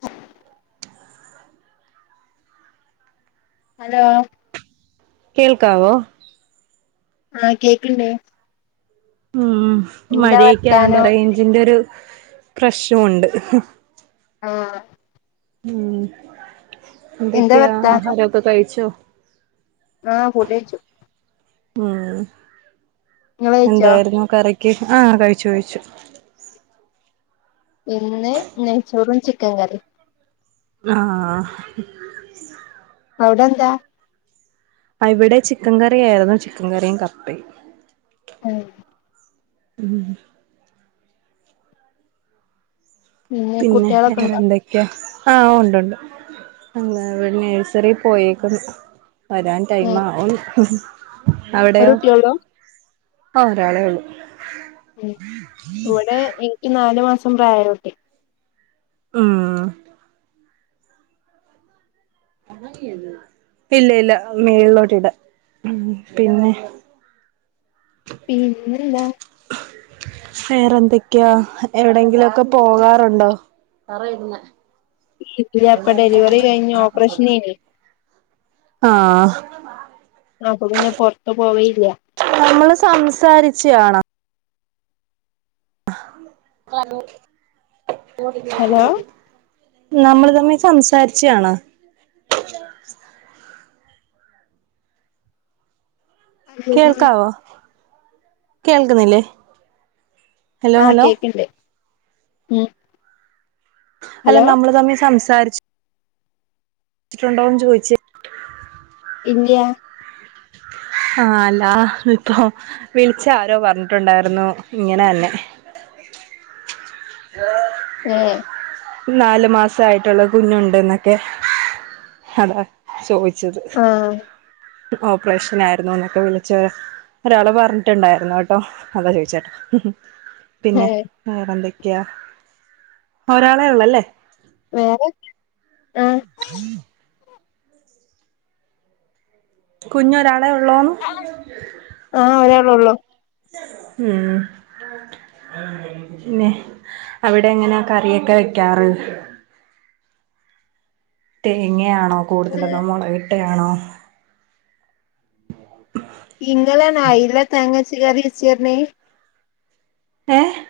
[inaudible] Hello. കേൾക്കാവോ? ആ കേക്ക്ണ്ട്. ഉം എന്താ മഴയൊക്കെ ആയോണ്ട് വർത്താനം റെയ്ഞ്ചിന്റെ ഒരു പ്രശ്നവുണ്ട്. ആഹ്. മ് എന്താ എന്തൊക്കെയ വർത്താനം ആഹരൊക്കെ കഴിച്ചോ? ആ ഫുഡയ്ച്ചു. മ് ഇങ്ങള് കഴിച്ചോ എന്താരുന്നു? കറിക്ക്? ആ കഴിച്ചു കഴിച്ചു. ഇന്ന് നെയ്ച്ചോറും ചിക്കൻ കറിം ആഹ് അവ്ടെന്താ ഇവടെ ചിക്കൻ കറിയായിരുന്നു ചിക്കൻ കറിം കപ്പേം ഉം ഉം പിന്നെ കുട്ടികളൊക്കെ ഉണ്ടോ വേറെന്തെ ക്ക്യാ ആഹ് ഉണ്ട് ഉണ്ട് അംഗനവാട് നഴ്സറി പോയേക്ക്ന്നു വരാൻ ഉം ടൈംമാവുന്ന് ഒരു അവടെയോ കുട്ടിയൊള്ളൂ ആഹ് ഒരാളെ ഒള്ളു ഉം ഇവടെ ഇന്ക് നാലുമാസം പ്രായായൊരു കുട്ടി ഉം ഇല്ല ഇല്ലാ മേള്ലോട്ട് ഇടാ ഉം പിന്നെ പിന്നെന്താ വേറെ എന്തൊക്കെയാ എവിടെങ്കിലൊക്ക പോവാറുണ്ടോ ഇല്ല്യ ഇപ്പ ഡെലിവറികഴിഞ്ഞു ഓപ്പറേഷനേനി ആഹ് അപ്പൊ പിന്നെ പൊറ്ത്ത് പോവേല്ല്യാ നമ്മള് സംസാരിച്ചയാണോ ഹലോ [unintelligible] നമ്മള് തമ്മി സംസാരിച്ചയാണോ [inaudible] അല്ലല്ലോ കേൾക്കാവോ കേൾക്ക്ന്നില്ലേ ആഹ് കേക്ക്ണ്ട് ഉം അല്ല ഹലോ നമ്മള് തമ്മി സംസാരിച്ചു ച്ചിട്ടുണ്ടോന്ന് ചോയ്ച്ച് ഇല്ല്യാ ആ അല്ലാ ഇപ്പോ വിളിച്ച ആരോ പറഞ്ഞിട്ടുണ്ടായിരുന്നു ഇങ്ങനെ തന്നെ ഹലോ ഏഹ് നാലു മാസയിട്ടുള്ള കുഞ്ഞുണ്ട്ന്നൊക്കെ അതാ ചോയിച്ചത് ആഹ് ഓപ്പറേഷനായിരുന്നുന്നൊക്കെ വിളിച്ച് ഒരാള് പറ്ഞ്ഞിട്ടുണ്ടായിരുന്നുട്ടോ അതാ ചോയിച്ചേട്ടൊ പിന്നെ ഏഹ് വേറെന്തൊക്യയാ ഒരാളെ ഒള്ളല്ലേ വേറെ ആഹ് [unintelligible] കുഞ്ഞൊരാളെ ഒള്ളൂ ആഹ് ഒരാള് ഒള്ളൂ ഉം പിന്നെ അവിടെ എങ്ങനെ കറിയൊക്കെ വെക്കാറ് തേങ്ങയാണോ കൂടുതല് ഏഹ് അതോ മുളകിട്ടയാണോ ഇങ്ങളെണോ അയില തേങ്ങര്ച്ച് കറിവെച്ച്ർഞ്ഞെ ഏഹ്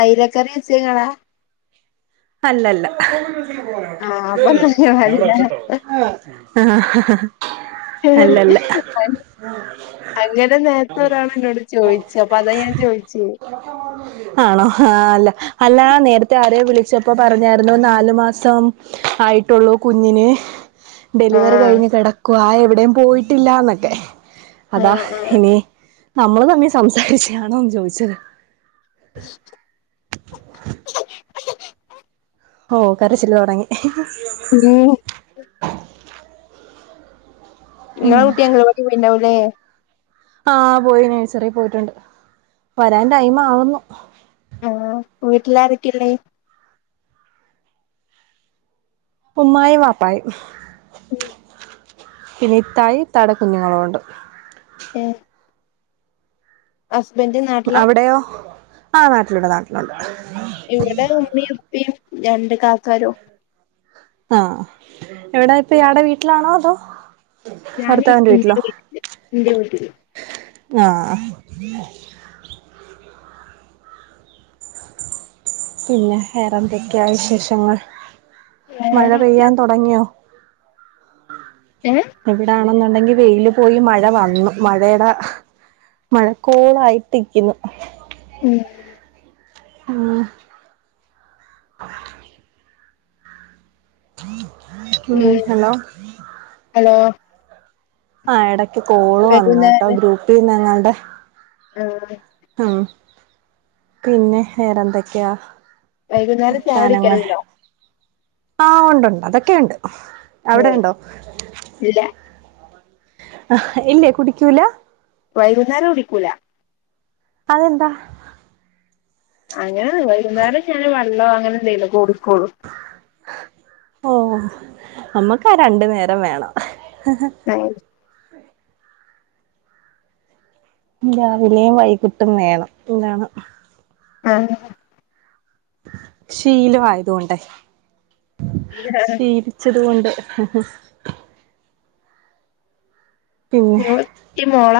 അയിലക്കറി വെച്ചത് ഇങ്ങളാ അല്ലല്ല ആഹ് അപ്പൊ ആഹ് അല്ലല്ല [unintelligible] അങ്ങനെ നേരത്തെ ഒരാള് എന്നോട് ചോയ്ച്ച് അപ്പൊ അതാ ഞാൻ ചോയിച്ചേ ആണോ ആ അല്ല അല്ല നേരത്തെ ആരേയോ വിളി ട്ട് പറഞ്ഞാർന്നു നാല് മാസം ആയിട്ടുള്ളു കുഞ്ഞിന് ഡെലിവറി ആഹ് കഴിഞ്ഞ് കിടക്കുവാ എവിടെയും പോയിട്ടില്ലാന്നൊക്കെ അതാ ആഹ് ആഹ് ഇനി നമ്മള് തന്നെ സംസാരിച്ചയാണോന്ന് ചോദിച്ചത് [unintelligible] ഓ കരച്ചില് തുടങ്ങി ഉം ഇങ്ങളെ കുട്ടി അംഗനവാടി പോയിണ്ടാവുല്ലേ ആഹ പോയി നെഴ്‌സറി പോയിട്ടുണ്ട് വരാൻ ടൈം ആവുന്നു ആഹ വീട്ടിലാാരക്കെ ഇള്ളെത് ഉമ്മായും വാപ്പായും ഉം പിന്നെ ഇത്തായും ഇത്താടെ കുുഞ്ഞുങ്ങളുമുണ്ട് ഏഹ് ഹസ്ബൻഡ് നാട്ടിലാ അവിടെയോ ആഹ് നാട്ടിലുണ്ട് നാട്ടിലുണ്ട് ഇവിടെ ഉമ്മയും ഉപ്പും രണ്ട് കാക്കാരും ആഹ എവിടാ ഇപ്പൊ ഇയാടെ വീട്ടിലാണോ അതോ ഞാന് ഭർത്താവിന്റെ ഇന്റെ വീട്ടിലോ വീട്ടില് ഇന്റെ വീട്ടില് ആഹ ഇല്ല വേറെ ഏന്തൊക്കെയാ വിശേഷങ്ങൾ മഴ വേറൊക്കെ പെയ്യാൻ തുടങ്ങിയോ ഏഹ് ഇവിടാണെന്നുണ്ടെങ്കി വെയില് പോയി മഴ വന്നു മഴേടെ മഴക്കോളായിട്ട് നിക്കന്നു മ് ആഹ് ആ ഉ ഉമ് ഹലോ ആ എടക്ക് കോള് വന്ന കേട്ടോ വൈകുന്നേരം ഗ്രൂപ്പ ങ്ങളുടെ ആഹ് ആഹ് പിന്നെ വേറെന്തൊക്കെയാ വൈകുന്നേരം ചായ വർത്താനങ്ങൾ കുടിക്കലുണ്ടോ ആഹ ഉണ്ടണ്ട് അതൊക്കെയുണ്ട് ഓ അവിടെണ്ടോ ഇല്ല ആഹ് ഇല്ലേ കുടിക്കൂല വൈകുന്നേരം കുടിക്കൂല അതെന്താ അങ്ങനെ വൈകുന്നേരം ഞാൻ വെള്ളോ അങ്ങനെ എന്തങ്കിലൊക്കെ കുടിക്കോള്ളൂ ഓ നമ്മക്ക രണ്ടു നേരം വേണം [inaudible] രാവിലെയും വൈകിട്ടും വേണം [inaudible] ആഹ് ശീലവായതുകൊണ്ടേ ശീല വച്ചതുകൊണ്ട് പിന്നെ മോള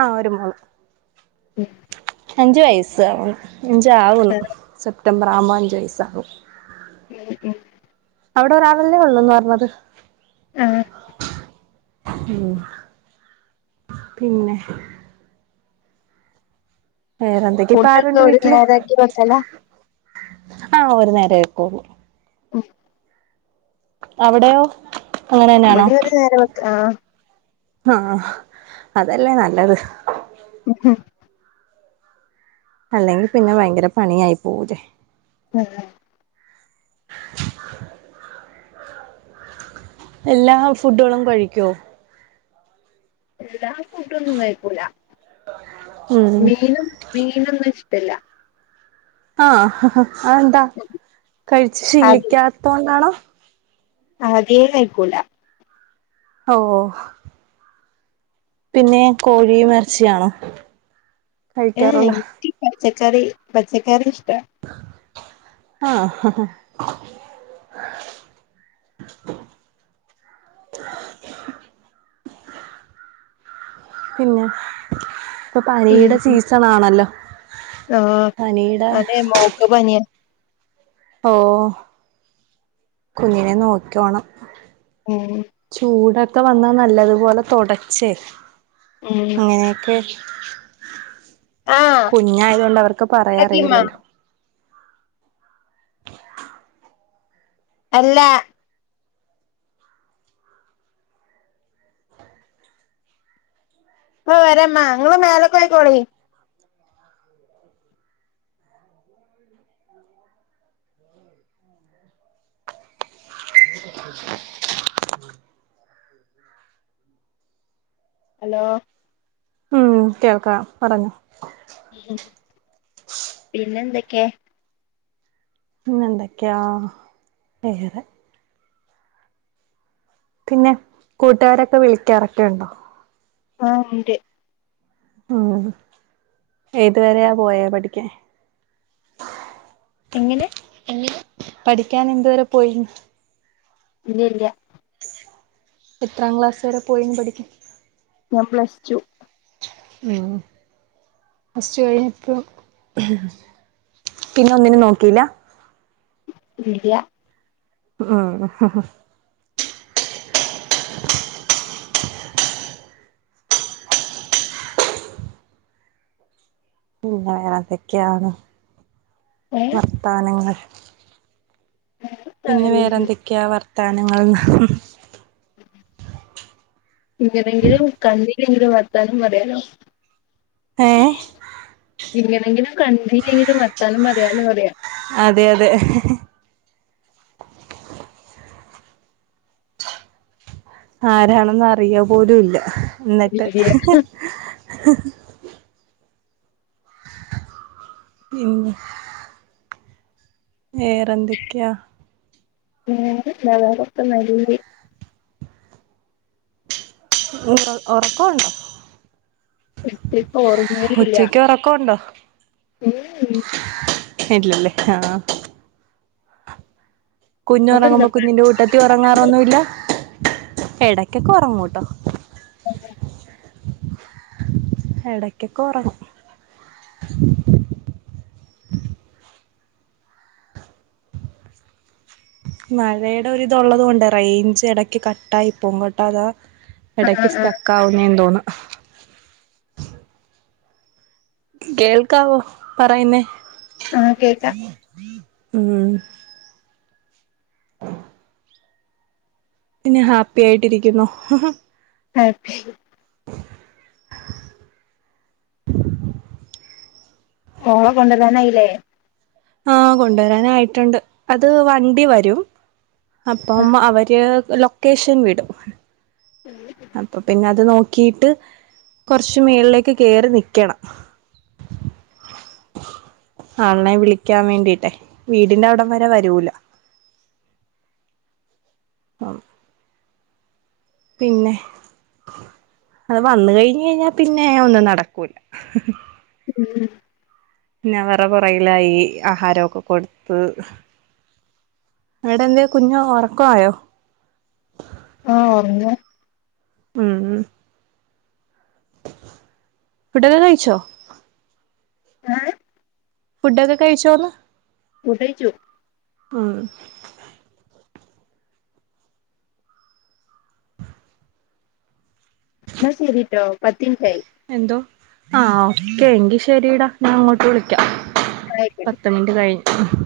ആഹ് ഒരു മോ അഞ്ച് വയസ്സ ആകുന്നു അഞ്ച ആകുന്നു സെപ്റ്റംബർ ആകുമ്പോൾ അഞ്ച് വയസ്സകും ഉമ് അവിടെ ഒരാളല്ലേ ഉള്ളൂ എന്ന് പറഞ്ഞത് ആഹ് ഉമ് പിന്നെ വേറെന്തൊക്കെയ ഇപ്പൊ ഫുഡൊക്കെ ആരുണ്ട് ഒരു വീട്ടില് നേരാക്കി വെക്കല ആഹ് ഒരു നേരം ആക്കൂ ഉമ് അവിടെയോ അങ്ങനെ തന്നെയാണോ ഇവിടെ ഒരു നേരം വെക്ക ആ ആഹ് അതല്ലേ നല്ലത് ങ് ഹ് അല്ലെങ്കിൽ പിന്നെ ഭയങ്കര പണിയായി പോവ്‌ലേ. [unintelligible] എല്ലാ ഫുഡുകളും കഴിക്കുവോ? എല്ലാ ഫുഡൊന്നും കഴിക്കൂലാ. ഉം മീനും മീനൊന്നും ഇഷ്ടല്ല. ആഹ് അതെന്താ കഴിച്ചു ശീലിക്കാത്തണ്ടൊണാണോ? ആദ്യേ കഴിക്കൂല. ഓഹ് പിന്നെ കോഴിയും എർച്ചിയാണോ ഏഹ് ഇൻ ക്ക് പച്ചക്കറി, പച്ചക്കറി ഇഷ്ട്ടാ ആഹ് പിന്നെ ഇപ്പ പനിടെ സീസൺ ആണല്ലോ? ആഹ് അതെ മോക്ക് പനിയാ. ഓ കുഞ്ഞിനെ നോയ്ക്കോണം മ് ചൂടെക്കെ വന്നാ നല്ലതുപോലെ തൊടച്ചേ. ഉം ങ്ങനെയെക്കെ ആ കുഞ്ഞായത് കൊണ്ട് അവർക്ക് പറയാറിയിലല്ലോ. എല്ലാ ഇപ്പ വെരമ്മ. നിങ്ങള് മേലേക് പ്പോയ്ക്കോളി [unintelligible] [unintelligible] [inaudible] ഹലോ ഉം കേൾക്കാം പറഞ്ഞോ. അഹ് പിന്നെന്തെക്കെ? പിന്നെന്തെക്ക്യാ വേറെ. പിന്നെ കൂട്ടുകാരൊക്കെ വിളിക്കാറെക്കെ ഒണ്ടോ? മാമ്ന്റ് ഉം ഏതുവെരെയാ പോയേ പഠിക്കാൻ? എങ്ങനെ? പഠിക്കാൻ എന്തുവെരെപ്പോയിന്ന്. ഇല്ല ഇല്ല എത്രാം ക്ലാസ്സ് വെരെ പോയിന്ന് പഠിക്കാൻ? ഞാൻ പ്ലസ് ടു. മ്ഹ് പ്ലസ് ടു കഴിഞ്ഞിപ്പം, പിന്നെ ഒന്നിനും നോക്കിയില്ല? ഇല്ല്യാ. അആഹ് അഹഹ പിന്നെ വേറെതെക്കെയാണ് ഏഹ് വർത്താനങ്ങൾ? പിന്നെ വേറെ എന്തൊക്കെയാ വർത്താനങ്ങൾന്ന് ഇങ്ങനെങ്കിലും കണ്ടീല്ലെങ്കിലും വർത്താനം പറയാലോ. ഏ ഇങ്ങനെങ്കിലും കണ്ടീലെങ്കിലും വർത്താനം പറയാലോന്ന് പറയാ. അതെ അതെ. ആരാണെന്ന് അറിയപ്പോലുയില്ല ഇന്നെട്ട്. ഇല്ല്യ പിന്നെ വേറെന്തെക്കെയാ? വേറെന്താ വേറൊക്കെ നല്ലഹ് ഉണ്ട് ഒറക്കവുണ്ടോ? ഇപ്പിപ്പം ഒറെങ്ങലില്ല. ഉച്ചക്ക് ഉറക്കമുണ്ടോ ഉമ് ഊമ് ഇല്ലല്ലേ ആഹ് കുഞ്ഞു അവടെന്താ ഉറങ്ങുമ്പോ കുഞ്ഞിന്റെ കൂട്ടത്തി ഉറങ്ങാറൊന്നു ഇല്ല എടക്കൊക്കെ ഉറങ്ങൂട്ടോ [unintelligible] എടയ്ക്കൊക്കൊറ മഴയുടെ ഒരിതുള്ളത് കൊണ്ട് റേയ്ഞ്ച് എടക്ക് കട്ടായി പോവും കേട്ടോ അതാ ആഹ് എടയ്ക്ക് ആഹ് സ്റ്റക്കാവുന്നേന്ന് തോന്ന. കേൾക്കാവോ പറയുന്നേ? ആഹ് കേക്കാം ഉം പിന്നെ ഹാപ്പി ആയിട്ടിരിക്കുന്നു. ഹാപ്പി മോള കൊണ്ടരാനായി ലേ? ആഹ് കൊണ്ട് വരാനായിട്ടുണ്ട് അത് വണ്ടി വരും. അപ്പം ആഹ് അവര് ലൊക്കേഷൻ വിടും അപ്പം പിന്നെ അത് നോക്കിയിട്ട് കുറച്ച് മേളിലേക്ക് കേറി നിക്കണം. ആളിനെ വിളിക്കാൻ വേണ്ടിട്ടെ വീടിന്റെ അവിടം വരെ വരൂല പിന്നെ അത് വന്ന് കഴിഞ്ഞയ്ഞാ പിന്നെ ഒന്നും നടക്കൂല്ല. ഉം ഉം പിന്നെ അവറ പുറയിലായി ആഹാര ഒക്കെ കൊടുത്ത് എവിടെ എന്തേ കുഞ്ഞ് ഒറക്ക ആയോ ആഹ് ഒർങ്ങ ഉം ഉം ഫുഡൊക്കെ കഴിച്ചോ? ഏഹ് ഫുഡൊക്കെ കഴിച്ചോന്ന് ഫുഡയിച്ചു ഉം എന്നാ ശരിട്ടോ പത്ത് മിൻറ്റായി എന്തോ ആഹ് ഓക്കെ എങ്കി ശരിടാ ഞാൻ അങ്ങോട്ട് വിളിക്കാം ആയിക്കോട്ടെ പത്ത് മിനിറ്റ് കഴിഞ്ഞ്